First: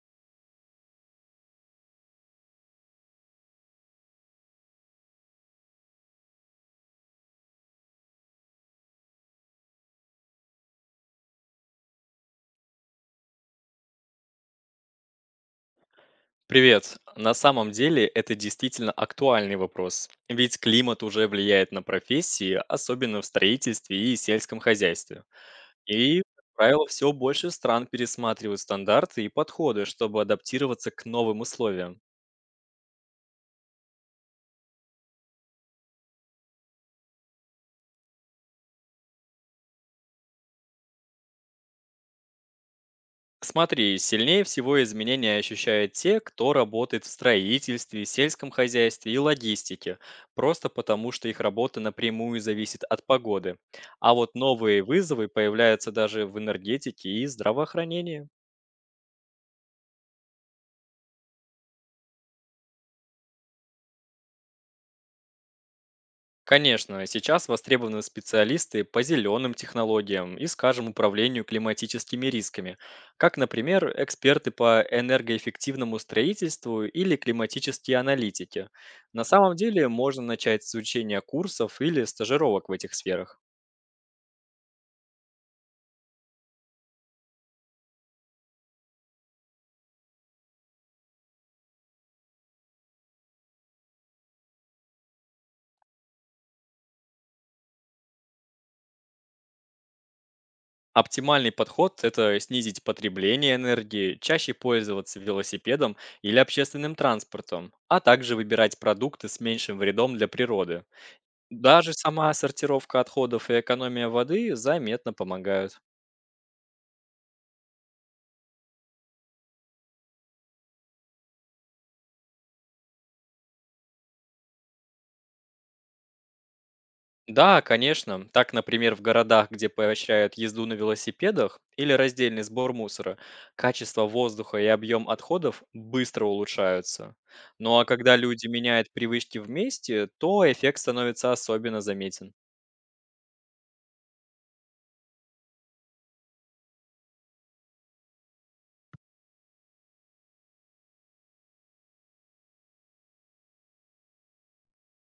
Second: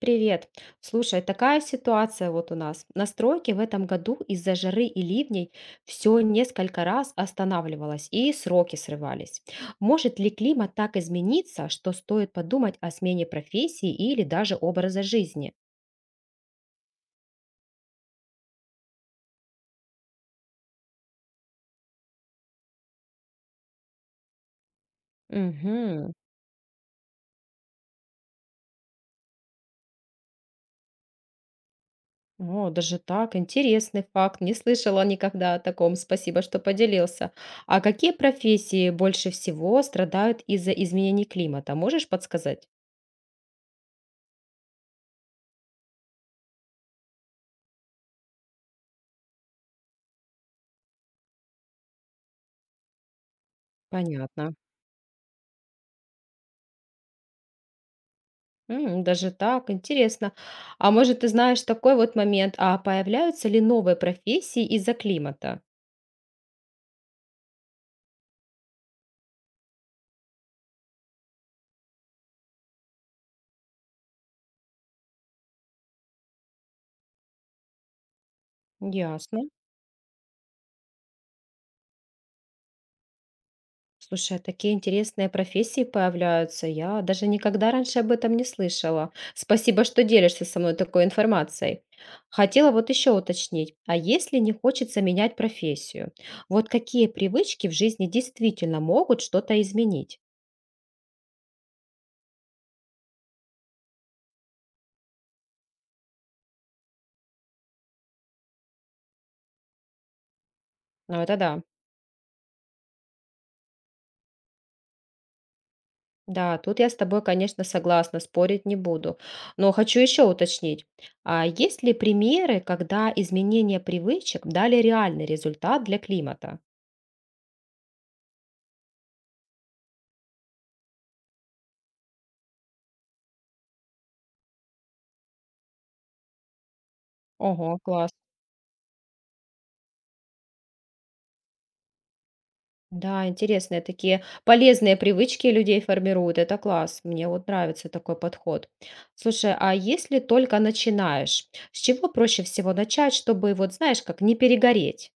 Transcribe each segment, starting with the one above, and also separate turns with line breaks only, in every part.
Привет. Слушай, такая ситуация вот у нас. На стройке в этом году из-за жары и ливней все несколько раз останавливалось и сроки срывались. Может ли климат так измениться, что стоит подумать о смене профессии или даже образа жизни?
Привет. На самом деле это действительно актуальный вопрос, ведь климат уже влияет на профессии, особенно в строительстве и сельском хозяйстве.
Угу.
И, как правило, все больше стран пересматривают стандарты и подходы, чтобы адаптироваться к новым условиям.
О, даже так, интересный факт. Не слышала никогда о таком. Спасибо, что поделился. А какие профессии больше всего страдают из-за изменений климата? Можешь подсказать?
Смотри, сильнее всего изменения ощущают те, кто работает в строительстве, сельском хозяйстве и логистике, просто потому что их работа напрямую зависит от погоды. А вот
Понятно.
новые вызовы появляются даже в энергетике и здравоохранении.
М, даже так, интересно. А может, ты знаешь такой вот момент, а появляются ли новые профессии из-за климата?
Конечно, сейчас востребованы специалисты по зеленым технологиям и, скажем, управлению климатическими рисками, как, например, эксперты по энергоэффективному строительству или климатические аналитики. На
Ясно.
самом деле можно начать с изучения курсов или стажировок в этих сферах.
Слушай, а такие интересные профессии появляются. Я даже никогда раньше об этом не слышала. Спасибо, что делишься со мной такой информацией. Хотела вот еще уточнить, а если не хочется менять профессию, вот какие привычки в жизни действительно могут что-то изменить?
Оптимальный подход– это снизить потребление энергии, чаще пользоваться велосипедом или общественным транспортом, а также выбирать продукты с меньшим вредом для природы.
Ну это да.
Даже сама сортировка отходов и экономия воды заметно помогают.
Да, тут я с тобой, конечно, согласна, спорить не буду. Но хочу еще уточнить, а есть ли примеры, когда изменения привычек дали реальный результат для климата?
Да, конечно. Так, например, в городах, где поощряют езду на велосипедах или раздельный сбор мусора, качество воздуха и объем отходов быстро улучшаются. Ну
Ого,
а
класс.
когда люди меняют привычки вместе, то эффект становится особенно заметен.
Да, интересные такие полезные привычки людей формируют. Это класс. Мне вот нравится такой подход. Слушай, а если только начинаешь, с чего проще всего начать, чтобы вот, знаешь, как не перегореть?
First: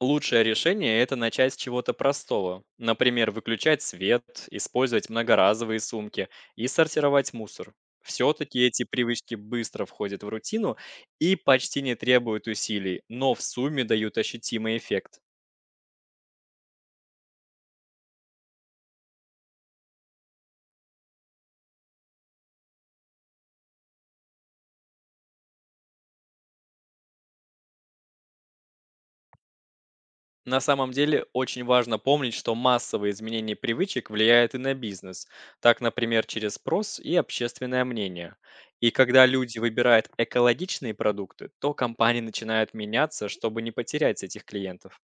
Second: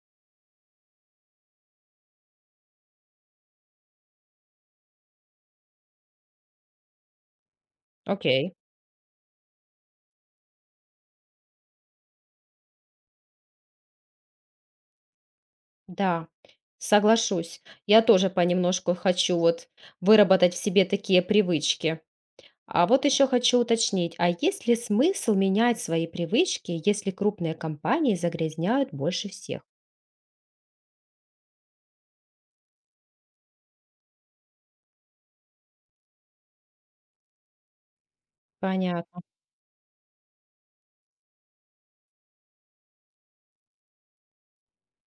Лучшее решение– это начать с чего-то простого. Например, выключать свет, использовать многоразовые сумки и сортировать мусор.
Окей.
Все-таки эти привычки быстро входят в рутину и почти не требуют усилий, но в сумме дают ощутимый эффект.
Да, соглашусь. Я тоже понемножку хочу вот выработать в себе такие привычки. А вот еще хочу уточнить, а есть ли смысл менять свои привычки, если крупные компании загрязняют больше всех?
На самом деле очень важно помнить, что массовые изменения привычек влияют и на бизнес. Так, например, через спрос и общественное мнение. И
Понятно.
когда люди выбирают экологичные продукты, то компании начинают меняться, чтобы не потерять этих клиентов.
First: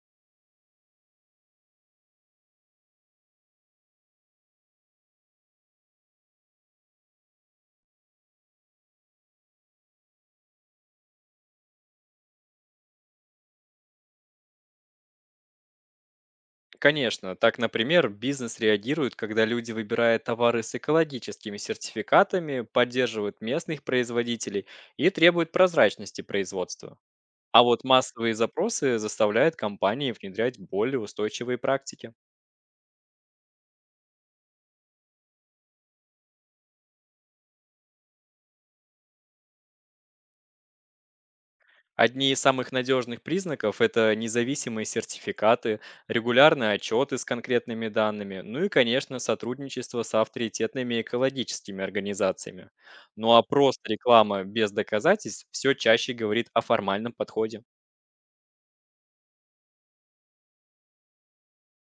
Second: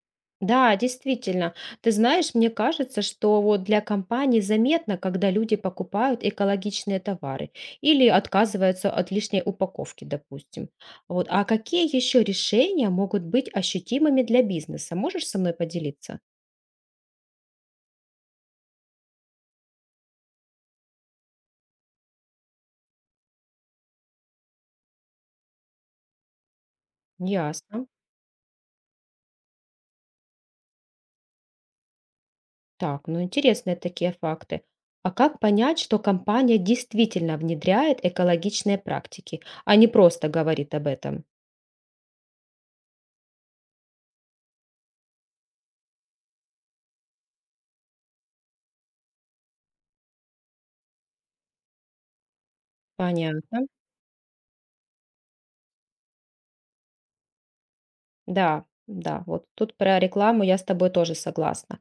Да, действительно. Ты знаешь, мне кажется, что вот для компаний заметно, когда люди покупают экологичные товары или отказываются от лишней упаковки, допустим. Вот. А какие еще решения могут быть ощутимыми для бизнеса? Можешь со мной поделиться?
Конечно, так, например, бизнес реагирует, когда люди выбирают товары с экологическими сертификатами, поддерживают местных производителей и требуют прозрачности производства. А вот
Ясно.
массовые запросы заставляют компании внедрять более устойчивые практики.
Так, ну интересные такие факты. А как понять, что компания действительно внедряет экологичные практики, а не просто говорит об этом?
Одни из самых надежных признаков– это независимые сертификаты, регулярные отчеты с конкретными данными, ну и, конечно, сотрудничество с авторитетными экологическими организациями. Ну а
Понятно.
просто реклама без доказательств все чаще говорит о формальном подходе.
Да, да, вот тут про рекламу я с тобой тоже согласна.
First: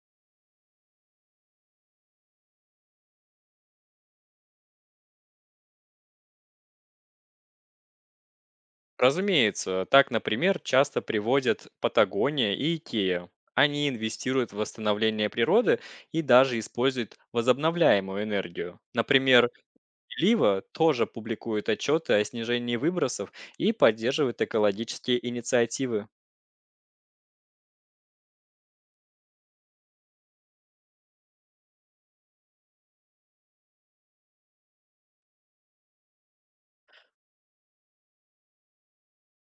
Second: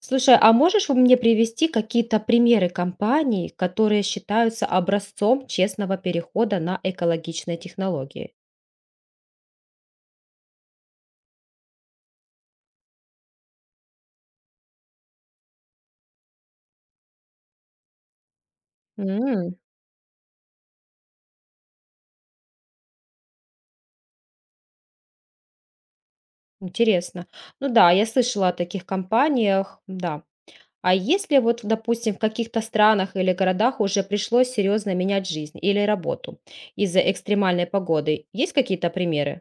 Слушай, а можешь мне привести какие-то примеры компаний, которые считаются образцом честного перехода на экологичные технологии?
Разумеется, так, например, часто приводят Патагония и Икея. Они инвестируют в восстановление природы и даже используют возобновляемую энергию. Например,
М,
Лива тоже публикует отчеты о снижении выбросов и поддерживает экологические инициативы.
интересно. Ну да, я слышала о таких компаниях, да. А если вот, допустим, в каких-то странах или городах уже пришлось серьезно менять жизнь или работу из-за экстремальной погоды, есть какие-то примеры?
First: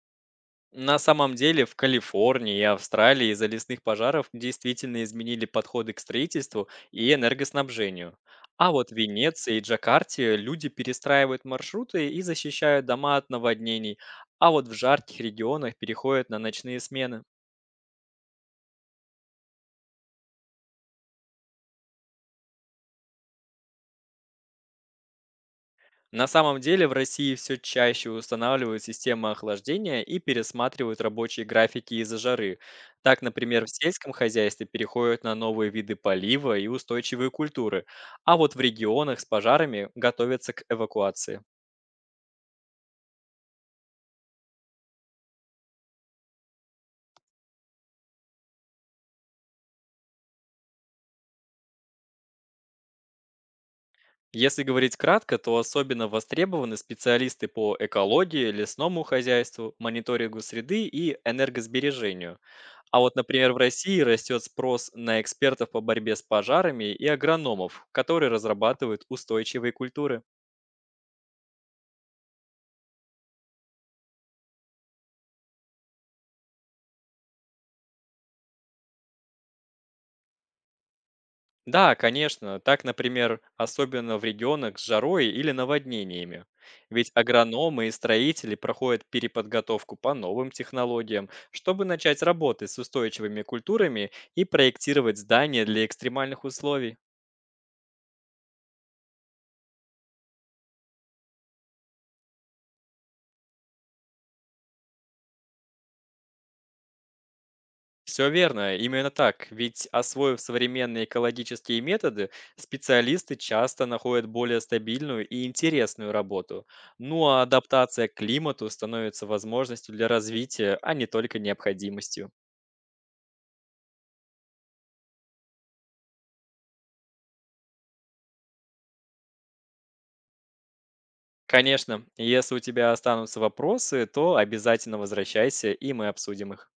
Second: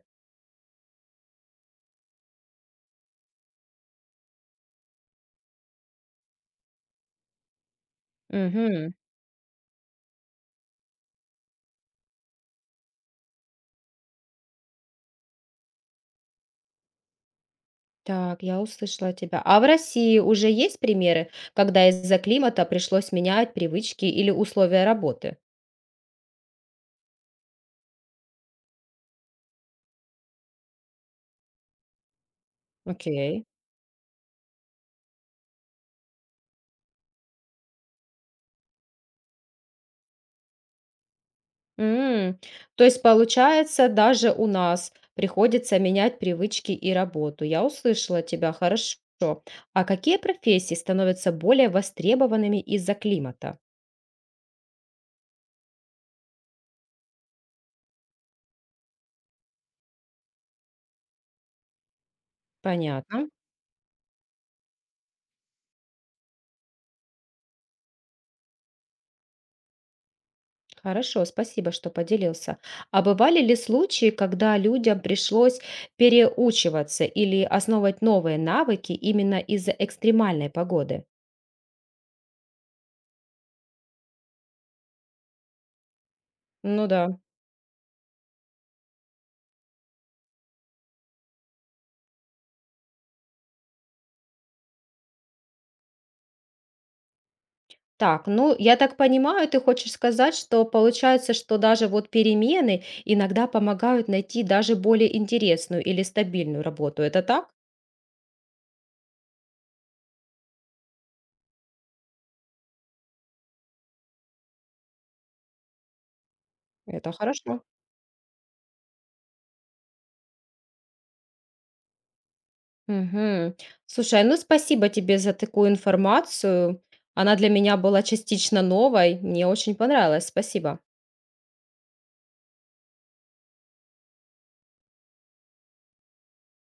На самом деле в Калифорнии и Австралии из-за лесных пожаров действительно изменили подходы к строительству и энергоснабжению. А вот в
Мгм.
Венеции и Джакарте люди перестраивают маршруты и защищают дома от наводнений, а вот в жарких регионах переходят на ночные смены.
Так, я услышала тебя. А в России уже есть примеры, когда из-за климата пришлось менять привычки или условия работы?
На самом деле в России все чаще устанавливают системы охлаждения и пересматривают рабочие графики из-за жары. Так,
Окей.
например, в сельском хозяйстве переходят на новые виды полива и устойчивые культуры, а вот в регионах с пожарами готовятся к эвакуации.
М, то есть, получается, даже у нас приходится менять привычки и работу. Я услышала тебя, хорошо. А какие профессии становятся более востребованными из-за климата?
Если говорить кратко, то особенно востребованы специалисты по экологии, лесному хозяйству, мониторингу среды и энергосбережению. А вот,
Понятно.
например, в России растет спрос на экспертов по борьбе с пожарами и агрономов, которые разрабатывают устойчивые культуры.
Хорошо, спасибо, что поделился. А бывали ли случаи, когда людям пришлось переучиваться или основывать новые навыки именно из-за экстремальной погоды?
Да, конечно, так, например, особенно в регионах с жарой или наводнениями.
Ну да.
Ведь агрономы и строители проходят переподготовку по новым технологиям, чтобы начать работать с устойчивыми культурами и проектировать здания для экстремальных условий.
Так, ну я так понимаю, ты хочешь сказать, что получается, что даже вот перемены иногда помогают найти даже более интересную или стабильную работу. Это так?
Все верно, именно так. Ведь освоив современные экологические методы, специалисты часто находят более стабильную и интересную работу.
Это
Ну а
хорошо.
адаптация к климату становится возможностью для развития, а не только необходимостью.
Мгм. Слушай, ну спасибо тебе за такую информацию. Она для меня была частично новой. Мне очень понравилось. Спасибо.
Конечно, если у тебя останутся вопросы, то обязательно возвращайся, и мы обсудим их.